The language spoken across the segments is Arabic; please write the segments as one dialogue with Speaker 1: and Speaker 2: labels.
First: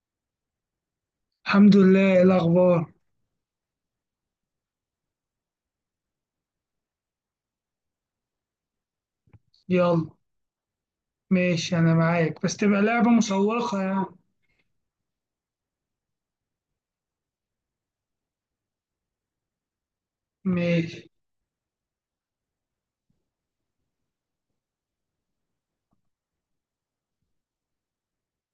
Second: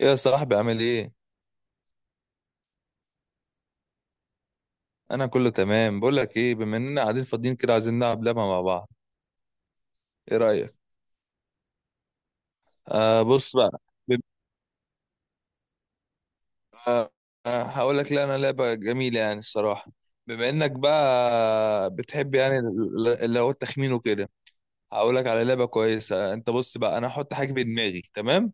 Speaker 1: إيه يا صاحبي، عامل ايه؟
Speaker 2: الحمد لله. إيه الأخبار؟
Speaker 1: انا كله تمام. بقول لك ايه، بما اننا قاعدين فاضيين كده، عايزين نلعب لعبه مع بعض.
Speaker 2: يلا.
Speaker 1: ايه رايك؟
Speaker 2: ماشي، أنا معاك، بس تبقى لعبة
Speaker 1: آه بص بقى،
Speaker 2: مشوقة يعني.
Speaker 1: بيبقى، آه هقول لك، لا انا لعبه جميله يعني الصراحه. بما انك
Speaker 2: ماشي.
Speaker 1: بقى بتحب يعني اللي هو التخمين وكده. هقول لك على لعبه كويسه. انت بص بقى، انا هحط حاجه في دماغي، تمام؟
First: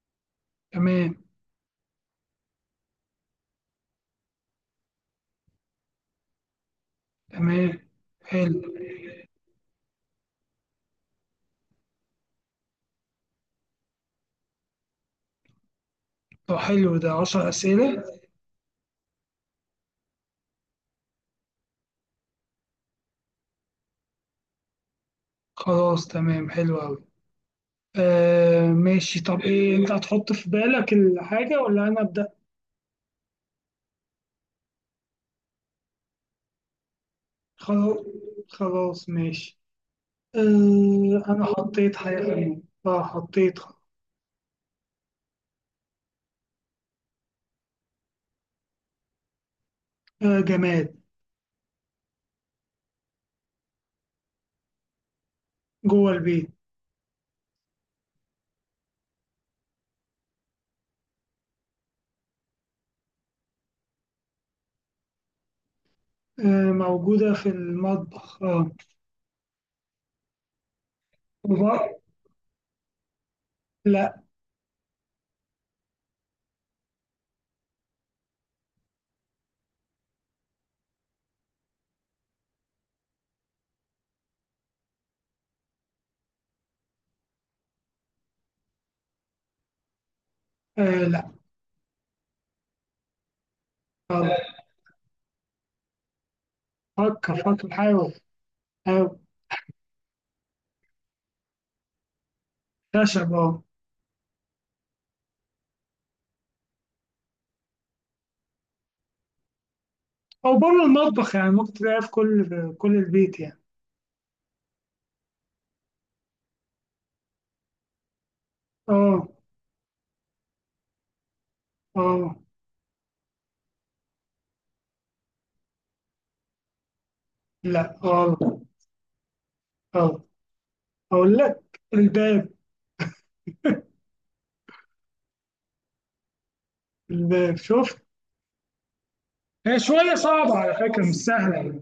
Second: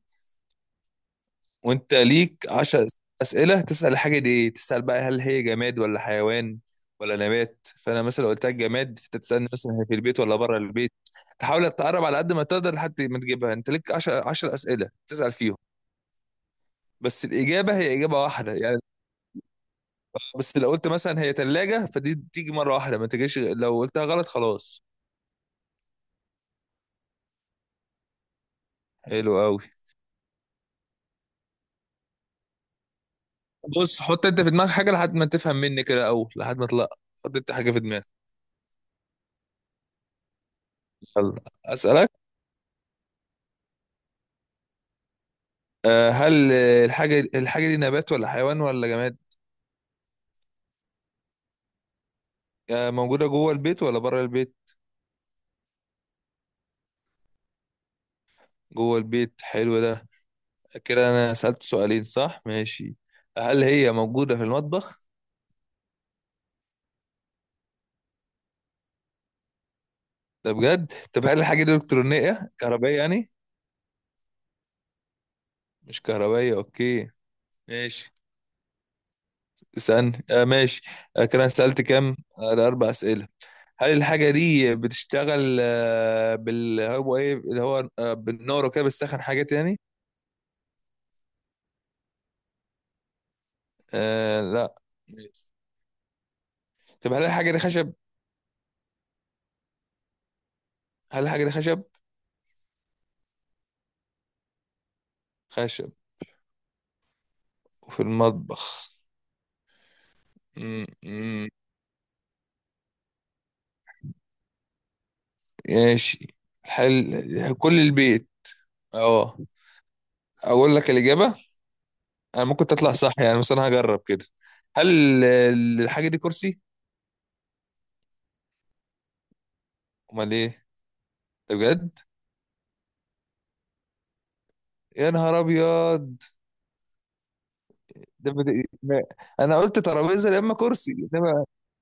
Speaker 2: تمام.
Speaker 1: وانت ليك عشر اسئله تسال الحاجه دي ايه. تسال بقى هل هي جماد ولا حيوان ولا نبات.
Speaker 2: تمام،
Speaker 1: فانا مثلا قلت لك
Speaker 2: حلو.
Speaker 1: جماد، فانت تسالني مثلا هي في البيت ولا بره البيت. تحاول تقرب على قد ما تقدر لحد ما تجيبها. انت ليك 10 اسئله تسال فيهم.
Speaker 2: طب حلو، ده
Speaker 1: بس
Speaker 2: عشر
Speaker 1: الاجابه هي
Speaker 2: أسئلة
Speaker 1: اجابه واحده يعني. آه، بس لو قلت مثلا هي ثلاجه، فدي تيجي مره واحده، ما تجيش. لو قلتها غلط خلاص.
Speaker 2: خلاص، تمام، حلو أوي. آه، ماشي،
Speaker 1: حلو
Speaker 2: طب
Speaker 1: قوي.
Speaker 2: إيه، أنت هتحط في بالك الحاجة ولا أنا أبدأ؟
Speaker 1: بص حط انت في دماغك حاجه لحد ما تفهم مني كده. اول لحد ما اطلع، حط انت حاجه في
Speaker 2: خلاص.
Speaker 1: دماغك.
Speaker 2: خلاص، ماشي. آه،
Speaker 1: يلا
Speaker 2: أنا حطيت
Speaker 1: اسالك.
Speaker 2: حاجة في دماغي. آه، حطيت.
Speaker 1: آه، هل، آه، الحاجة دي نبات ولا حيوان ولا جماد؟
Speaker 2: آه، جماد.
Speaker 1: آه، موجودة جوه البيت ولا بره البيت؟
Speaker 2: جوه البيت.
Speaker 1: جوه البيت، حلو ده. كده أنا سألت سؤالين، صح؟ ماشي. هل هي موجودة في المطبخ؟
Speaker 2: آه، موجودة في المطبخ،
Speaker 1: ده بجد؟ طب هل الحاجة دي
Speaker 2: وب-
Speaker 1: إلكترونية كهربائية يعني؟
Speaker 2: لا.
Speaker 1: مش كهربائية، أوكي، ماشي. اسألني. آه، ماشي. آه كده أنا سألت كام؟ آه ده أربع أسئلة. هل الحاجة دي بتشتغل، آه، بال، هو إيه اللي هو، آه، بالنار وكده، بتسخن حاجات يعني؟
Speaker 2: آه، لا.
Speaker 1: آه لا. طب هل
Speaker 2: فكر،
Speaker 1: الحاجة دي
Speaker 2: فكر،
Speaker 1: خشب؟
Speaker 2: حاول. حاول.
Speaker 1: هل الحاجة دي خشب؟
Speaker 2: خشب، اه.
Speaker 1: خشب، وفي المطبخ.
Speaker 2: او بره
Speaker 1: م-
Speaker 2: المطبخ
Speaker 1: م-
Speaker 2: يعني، ممكن تلاقيها في كل البيت يعني.
Speaker 1: ماشي. هل كل البيت؟
Speaker 2: اه.
Speaker 1: اه. اقول لك الإجابة.
Speaker 2: اه.
Speaker 1: انا ممكن تطلع صح يعني، بس انا هجرب كده. هل الحاجة دي كرسي؟
Speaker 2: لا، غلط. اه.
Speaker 1: امال ايه؟
Speaker 2: اقول
Speaker 1: ده
Speaker 2: لك
Speaker 1: بجد؟
Speaker 2: الباب.
Speaker 1: يا نهار ابيض.
Speaker 2: الباب، شوف.
Speaker 1: ده بد... ما- انا
Speaker 2: هي
Speaker 1: قلت
Speaker 2: شوية
Speaker 1: ترابيزة يا اما
Speaker 2: صعبة على
Speaker 1: كرسي،
Speaker 2: فكرة، مش
Speaker 1: انما.
Speaker 2: سهلة يعني.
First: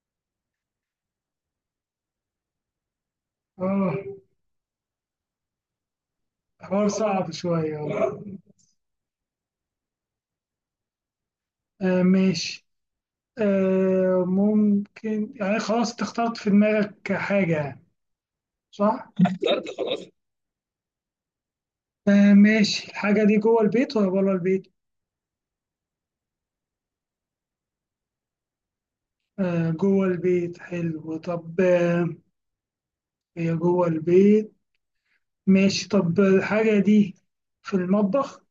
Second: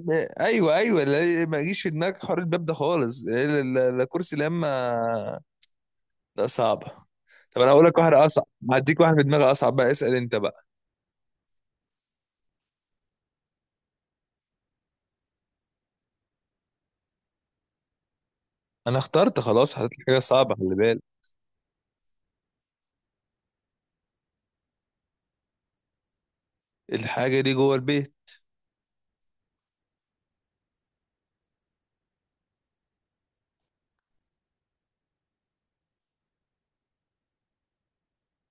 Speaker 1: ايوه ايوه، لا ما يجيش في دماغك حوار الباب ده خالص. إيه، لا لا
Speaker 2: اه،
Speaker 1: كرسي لا اما، لا صعبة.
Speaker 2: حوار صعب
Speaker 1: طب انا
Speaker 2: شوية،
Speaker 1: هقول لك
Speaker 2: آه.
Speaker 1: واحدة اصعب. هديك واحد في دماغي اصعب بقى، اسأل انت بقى.
Speaker 2: آه، ماشي. ممكن يعني، خلاص انت اخترت في دماغك حاجة يعني،
Speaker 1: انا
Speaker 2: صح؟
Speaker 1: اخترت خلاص، حطيت لي حاجه صعبه، خلي بالك.
Speaker 2: آه، ماشي، الحاجة دي جوه البيت ولا بره البيت؟
Speaker 1: الحاجه دي جوه البيت.
Speaker 2: آه، جوه البيت حلو. طب هي جوه البيت. ماشي، طب الحاجة دي في المطبخ؟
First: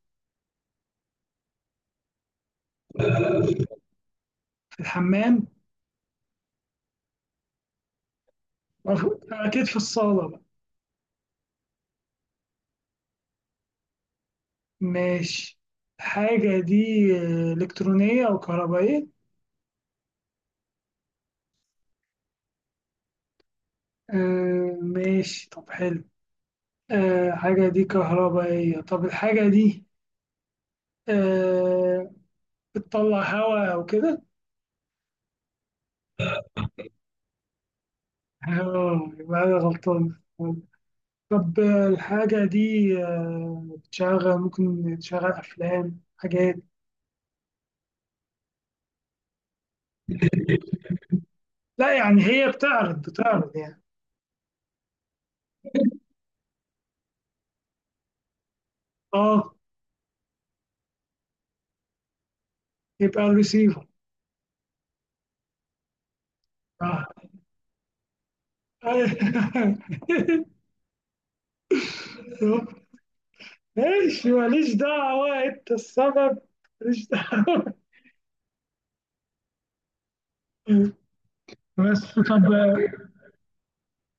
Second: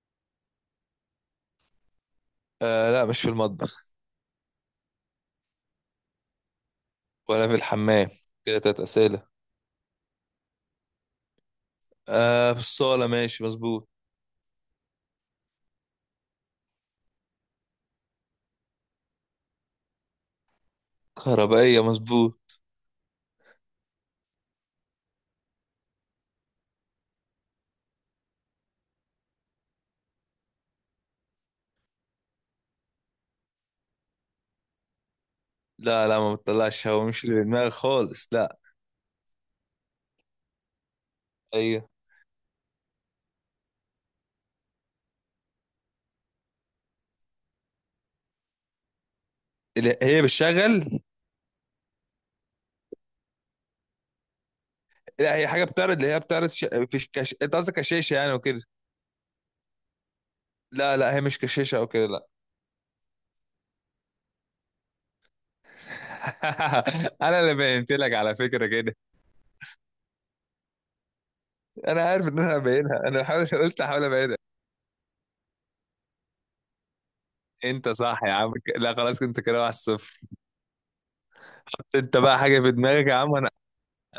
Speaker 1: آه لا مش في المطبخ.
Speaker 2: في الحمام؟
Speaker 1: ولا في الحمام. كده تلات
Speaker 2: وف-
Speaker 1: اسئله.
Speaker 2: أكيد في الصالة بقى.
Speaker 1: آه في الصاله، ماشي مظبوط.
Speaker 2: ماشي. الحاجة دي آه، إلكترونية أو كهربائية؟
Speaker 1: كهربائيه مظبوط.
Speaker 2: آه، ماشي، طب حلو. آه، الحاجة دي كهربائية. طب الحاجة دي آه، بتطلع هواء أو كده؟
Speaker 1: لا لا ما بتطلعش هوا، مش اللي في دماغي خالص لا.
Speaker 2: اه، يبقى أنا غلطان. طب
Speaker 1: هي،
Speaker 2: آه، الحاجة دي آه، بتشغل، ممكن تشغل أفلام، حاجات؟
Speaker 1: لا، هي بتشغل.
Speaker 2: لا يعني، هي بتعرض يعني.
Speaker 1: لا هي حاجه بتعرض، اللي هي بتعرض ش... في كش... انت قصدك كشاشه يعني وكده.
Speaker 2: اه،
Speaker 1: لا لا هي مش كشاشه او كده، لا.
Speaker 2: يبقى الريسيفر؟ اه.
Speaker 1: انا اللي بينت لك على فكره كده. انا عارف ان هبينها، انا حاول، قلت احاول
Speaker 2: ماشي،
Speaker 1: ابينها.
Speaker 2: ماليش دعوة، انت السبب. ماليش دعوة.
Speaker 1: انت صح يا عم. لا خلاص انت كده 1-0. انت
Speaker 2: بس
Speaker 1: بقى
Speaker 2: طب.
Speaker 1: حاجه في دماغك يا عم. انا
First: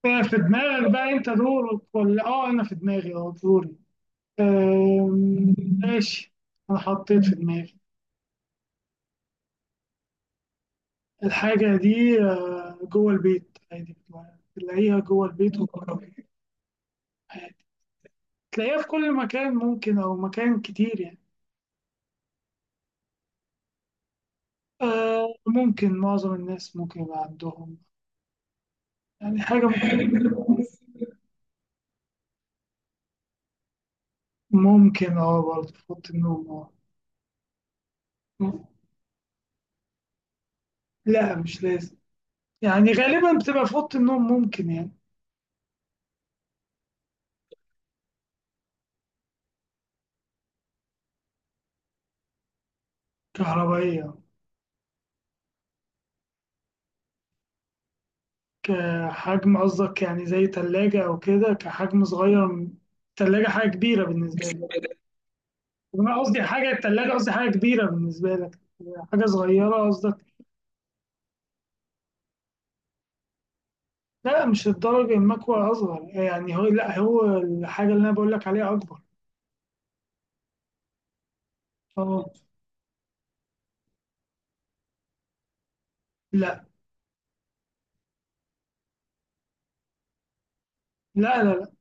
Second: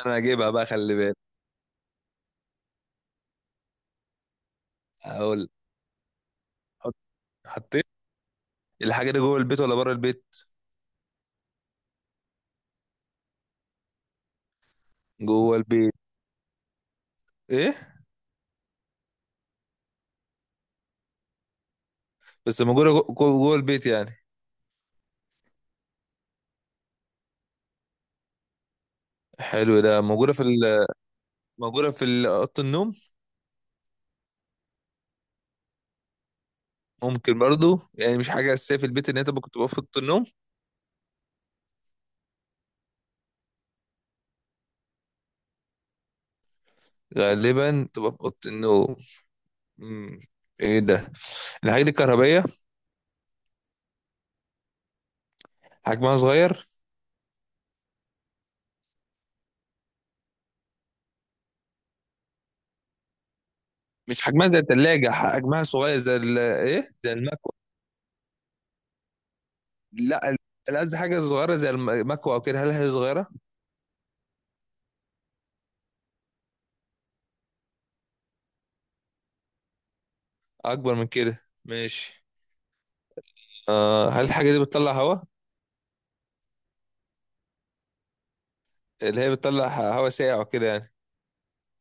Speaker 1: انا
Speaker 2: آه، في
Speaker 1: هجيبها بقى،
Speaker 2: دماغك
Speaker 1: خلي
Speaker 2: بقى،
Speaker 1: بالك.
Speaker 2: انت دورك ولا انا في دماغي؟ اه، دوري.
Speaker 1: هقول.
Speaker 2: آم، ماشي. انا
Speaker 1: حط-
Speaker 2: حطيت في دماغي.
Speaker 1: حطيت. الحاجه دي جوه البيت ولا بره البيت؟
Speaker 2: الحاجة دي آه، جوه البيت عادي. بتلاقيها جوه
Speaker 1: جوه
Speaker 2: البيت وبره
Speaker 1: البيت.
Speaker 2: البيت عادي.
Speaker 1: ايه؟
Speaker 2: تلاقيها في كل مكان ممكن او مكان كتير يعني.
Speaker 1: بس موجوده جوه البيت يعني.
Speaker 2: آه، ممكن، معظم الناس ممكن يبقى عندهم، يعني حاجة
Speaker 1: حلو ده. موجوده
Speaker 2: ممكن
Speaker 1: في ال... موجوده في اوضه النوم.
Speaker 2: ممكن اه، برضه في أوضة النوم، اه.
Speaker 1: ممكن برضو يعني، مش حاجه اساسيه في البيت ان انت ممكن تبقى في اوضه النوم.
Speaker 2: لا، مش لازم. يعني غالبا بتبقى في أوضة النوم، ممكن يعني.
Speaker 1: غالبا تبقى في اوضه النوم. مم. ايه ده. الحاجه دي كهربائيه.
Speaker 2: كهربائية.
Speaker 1: حجمها صغير.
Speaker 2: كحجم قصدك يعني زي تلاجة أو كده، كحجم صغير تلاجة. حاجة كبيرة
Speaker 1: مش
Speaker 2: بالنسبة
Speaker 1: حجمها زي
Speaker 2: لي.
Speaker 1: الثلاجه، حجمها صغير زي
Speaker 2: أنا
Speaker 1: ال...
Speaker 2: قصدي حاجة،
Speaker 1: ايه
Speaker 2: التلاجة
Speaker 1: زي
Speaker 2: قصدي حاجة
Speaker 1: المكوى.
Speaker 2: كبيرة بالنسبة لك. حاجة صغيرة قصدك؟
Speaker 1: لا انا قصدي حاجه صغيره زي المكوى او كده. هل هي صغيره؟
Speaker 2: لا، مش الدرجة، المكوى أصغر يعني هو، لا هو الحاجة اللي أنا بقول لك عليها أكبر.
Speaker 1: اكبر من كده، ماشي.
Speaker 2: اه.
Speaker 1: آه هل الحاجه دي بتطلع هواء؟
Speaker 2: لا
Speaker 1: اللي هي بتطلع هواء ساقع وكده يعني.
Speaker 2: لا لا. لا،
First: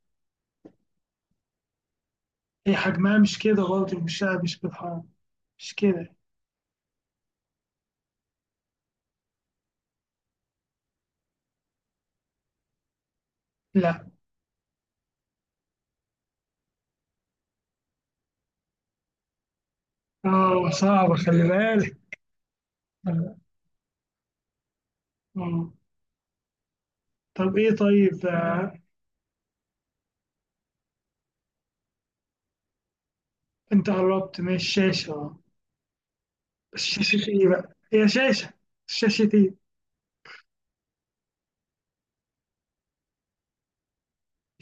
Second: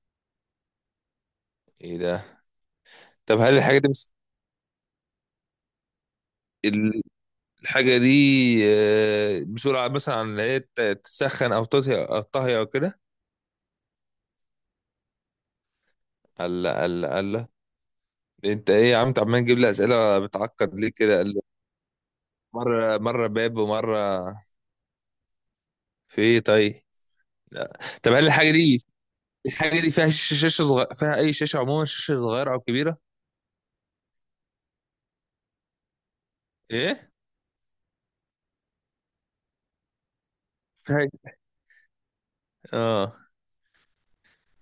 Speaker 1: ايه ده؟
Speaker 2: هي حجمها مش
Speaker 1: طب هل
Speaker 2: كده
Speaker 1: الحاجه دي
Speaker 2: برضه،
Speaker 1: بس
Speaker 2: مش بالحرام. مش كده.
Speaker 1: ال- الحاجه دي، آه، بسرعه مثلا، عن اللي هي تسخن او تطهي او كده؟
Speaker 2: لا.
Speaker 1: الله الله الله. انت ايه يا عم، انت عمال تجيب لي اسئله
Speaker 2: اه،
Speaker 1: بتعقد ليه
Speaker 2: صعبة،
Speaker 1: كده؟ قال لي،
Speaker 2: خلي بالك.
Speaker 1: مره مره
Speaker 2: اه.
Speaker 1: باب، ومره.
Speaker 2: آه.
Speaker 1: في ايه طيب.
Speaker 2: طب ايه
Speaker 1: لا. طب هل
Speaker 2: طيب؟
Speaker 1: الحاجه
Speaker 2: آه.
Speaker 1: دي، الحاجه دي فيها شاشه صغيره، فيها اي شاشه عموما، شاشه صغيره او كبيره؟
Speaker 2: انت قربت من الشاشة، اه. بس
Speaker 1: ايه
Speaker 2: شاشة ايه بقى؟ هي شاشة. شاشة ايه؟
Speaker 1: فيها اه،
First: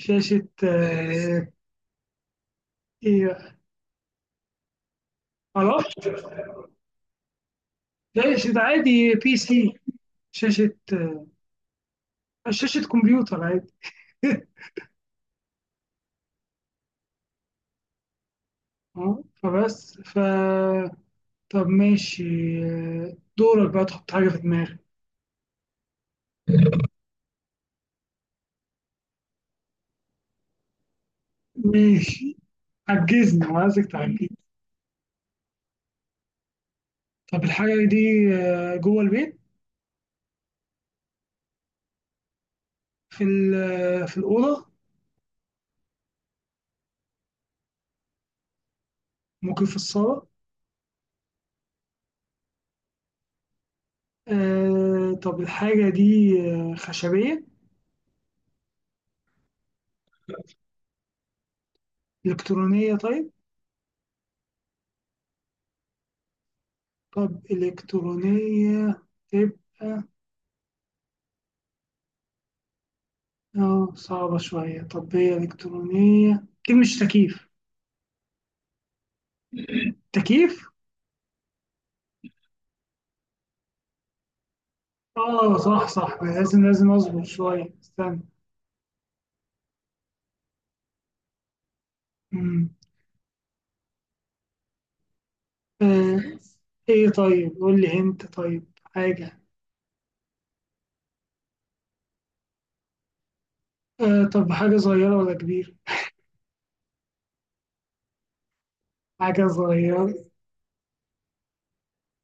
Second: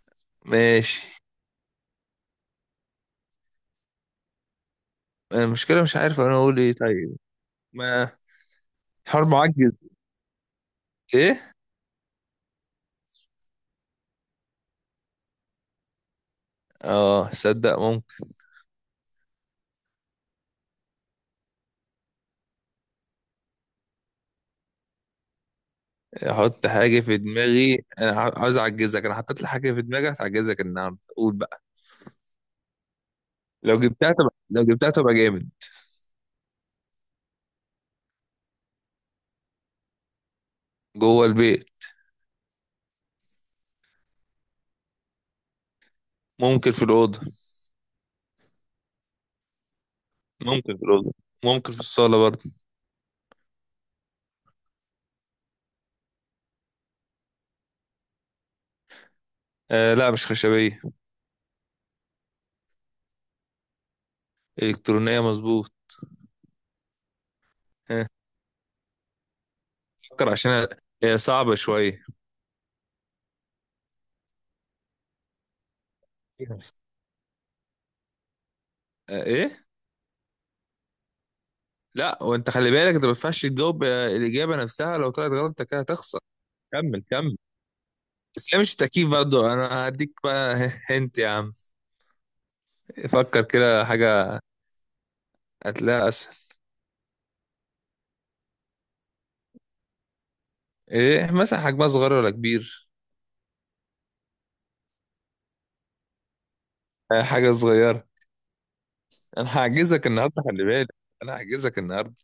Speaker 2: شاشة،
Speaker 1: ماشي.
Speaker 2: آه. ايه بقى؟
Speaker 1: المشكلة مش
Speaker 2: معرفش.
Speaker 1: عارف انا اقول ايه طيب. ما
Speaker 2: شاشة عادي،
Speaker 1: حوار
Speaker 2: PC.
Speaker 1: معجز.
Speaker 2: شاشة، آه.
Speaker 1: ايه،
Speaker 2: شاشة كمبيوتر عادي.
Speaker 1: اه صدق ممكن.
Speaker 2: اه، فبس، طب، ماشي. آه، دورك بقى تحط حاجة في دماغك.
Speaker 1: احط حاجة في دماغي. انا عاوز اعجزك. انا حطيت لي حاجة في دماغي هتعجزك النهاردة، قول بقى.
Speaker 2: ماشي، عجزني وعايزك تعجزني.
Speaker 1: لو جبتها تبقى جامد.
Speaker 2: طب الحاجة دي آه، جوه البيت؟
Speaker 1: جوه البيت.
Speaker 2: في ال- آه، في الأوضة؟
Speaker 1: ممكن في الأوضة
Speaker 2: ممكن في الصالة؟
Speaker 1: ممكن في الأوضة. ممكن في الصالة برضه.
Speaker 2: آه، طب الحاجة دي آه، خشبية؟
Speaker 1: آه لا مش خشبية.
Speaker 2: إلكترونية، طيب.
Speaker 1: إلكترونية مظبوط.
Speaker 2: طب
Speaker 1: آه،
Speaker 2: إلكترونية تبقى.
Speaker 1: فكر، عشان هي صعبة شوية.
Speaker 2: اه، صعبة شوية، طب هي إلكترونية، أكيد مش تكييف؟
Speaker 1: آه ايه.
Speaker 2: تكييف؟
Speaker 1: لا وانت خلي بالك، انت ما ينفعش تجاوب، آه، الإجابة نفسها لو طلعت غلط
Speaker 2: اه،
Speaker 1: انت كده
Speaker 2: صح
Speaker 1: هتخسر.
Speaker 2: صح، لازم لازم
Speaker 1: كمل
Speaker 2: أصبر
Speaker 1: كمل.
Speaker 2: شوية، استنى.
Speaker 1: بس هي مش تأكيد برضه، انا هديك بقى. هنت يا عم.
Speaker 2: مم.
Speaker 1: فكر كده حاجة هتلاقيها اسهل.
Speaker 2: آه، ايه طيب، قول لي انت طيب حاجة.
Speaker 1: ايه مثلا، حجمها صغير ولا كبير؟
Speaker 2: آه، طب حاجة صغيرة ولا كبيرة؟
Speaker 1: آه، حاجة صغيرة.
Speaker 2: حاجة
Speaker 1: انا هعجزك
Speaker 2: صغيرة.
Speaker 1: النهاردة خلي بالك. انا هعجزك النهاردة.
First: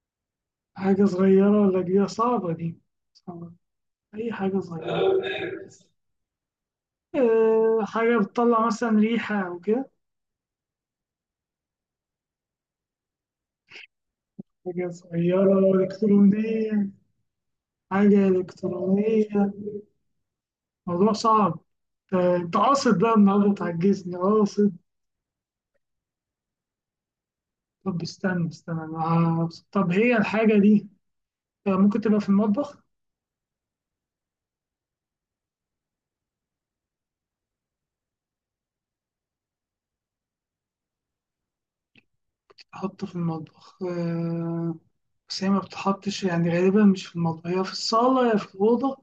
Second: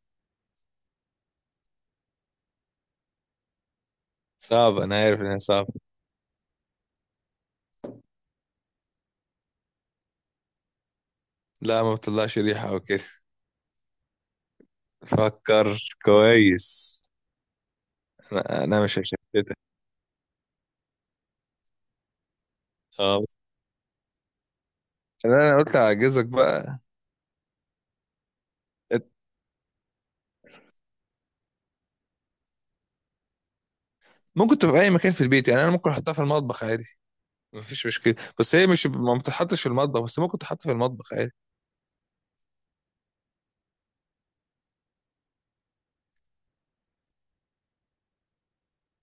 Speaker 2: حاجة صغيرة ولا كبيرة، صعبة دي. صعبة. أي حاجة
Speaker 1: صعب،
Speaker 2: صغيرة؟
Speaker 1: انا عارف انها صعبة.
Speaker 2: أه، حاجة بتطلع مثلا ريحة أو كده؟
Speaker 1: لا ما بتطلعش ريحة او كده.
Speaker 2: حاجة صغيرة
Speaker 1: فكر
Speaker 2: إلكترونية.
Speaker 1: كويس.
Speaker 2: حاجة
Speaker 1: انا مش
Speaker 2: إلكترونية.
Speaker 1: هشتتك.
Speaker 2: موضوع صعب. أنت قاصد بقى
Speaker 1: اه
Speaker 2: النهاردة تعجزني، قاصد.
Speaker 1: انا، قلت هعجزك بقى.
Speaker 2: طب استنى، استنى، أنا طب هي الحاجة دي أه، ممكن تبقى في المطبخ؟
Speaker 1: ممكن تبقى في اي مكان في البيت يعني، انا ممكن احطها في المطبخ عادي، مفيش مشكلة. بس هي مش، ما بتتحطش في المطبخ، بس ممكن تحط في المطبخ عادي.
Speaker 2: أحط في المطبخ، أه. بس هي ما بتحطش يعني، غالبا مش في المطبخ، هي في الصالة يا في الأوضة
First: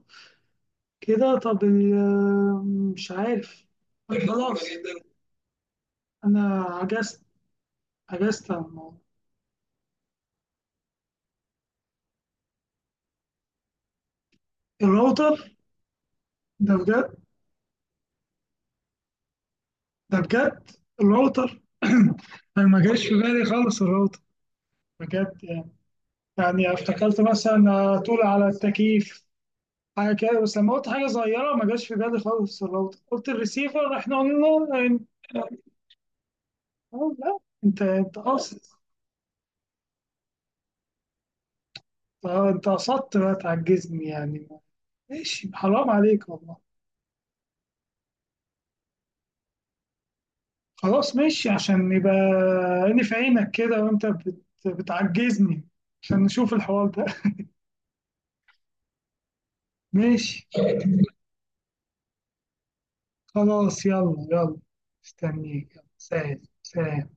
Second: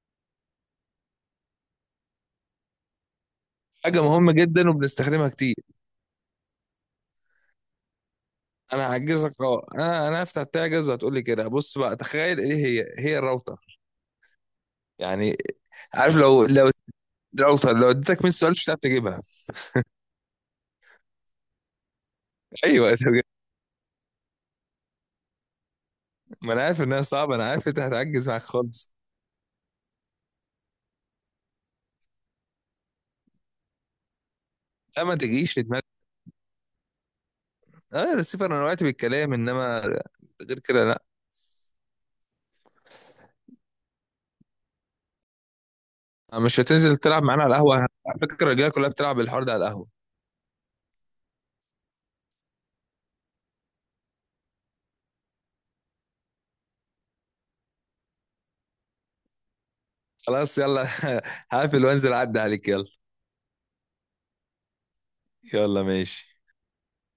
Speaker 2: كده. طب مش عارف.
Speaker 1: حاجة
Speaker 2: طيب،
Speaker 1: مهمة
Speaker 2: خلاص،
Speaker 1: جدا وبنستخدمها كتير.
Speaker 2: انا عجزت. عجزت عن
Speaker 1: انا
Speaker 2: الموضوع.
Speaker 1: هعجزك. اه انا هفتح تعجز وهتقولي كده. بص بقى، تخيل ايه، هي الراوتر يعني.
Speaker 2: الراوتر؟
Speaker 1: عارف، لو
Speaker 2: ده بجد؟
Speaker 1: الراوتر لو اديتك 100 سؤال مش هتعرف تجيبها.
Speaker 2: ده بجد. الراوتر. انا ما
Speaker 1: ايوه أنت
Speaker 2: جاش في
Speaker 1: بجد.
Speaker 2: بالي خالص الراوتر. بجد يعني.
Speaker 1: ما انا
Speaker 2: يعني
Speaker 1: عارف انها
Speaker 2: افتكرت
Speaker 1: صعبة، انا عارف انت
Speaker 2: مثلا طول
Speaker 1: هتعجز معاك
Speaker 2: على
Speaker 1: خالص.
Speaker 2: التكييف، حاجه كده، بس لما قلت حاجه صغيره ما جاش في بالي خالص الراوتر، قلت الريسيفر احنا قلنا.
Speaker 1: لا ما تجيش في دماغك،
Speaker 2: أه، لا. انت
Speaker 1: اه
Speaker 2: انت
Speaker 1: الرسيفر
Speaker 2: قاصد.
Speaker 1: انا وقعت بالكلام، انما غير كده لا.
Speaker 2: أه، انت قصدت بقى تعجزني يعني. ماشي، حرام عليك
Speaker 1: آه،
Speaker 2: والله.
Speaker 1: مش هتنزل تلعب معانا على القهوة؟ على فكرة الرجالة كلها بتلعب الحوار ده على القهوة.
Speaker 2: خلاص، ماشي، عشان يبقى عيني في عينك كده، وانت بتعجزني، عشان نشوف الحوار ده. ماشي.
Speaker 1: خلاص يلا. هقفل وانزل اعدي عليك. يلا
Speaker 2: خلاص، يلا، يلا. استنيك، يلا،
Speaker 1: يلا ماشي.
Speaker 2: سهل سهل.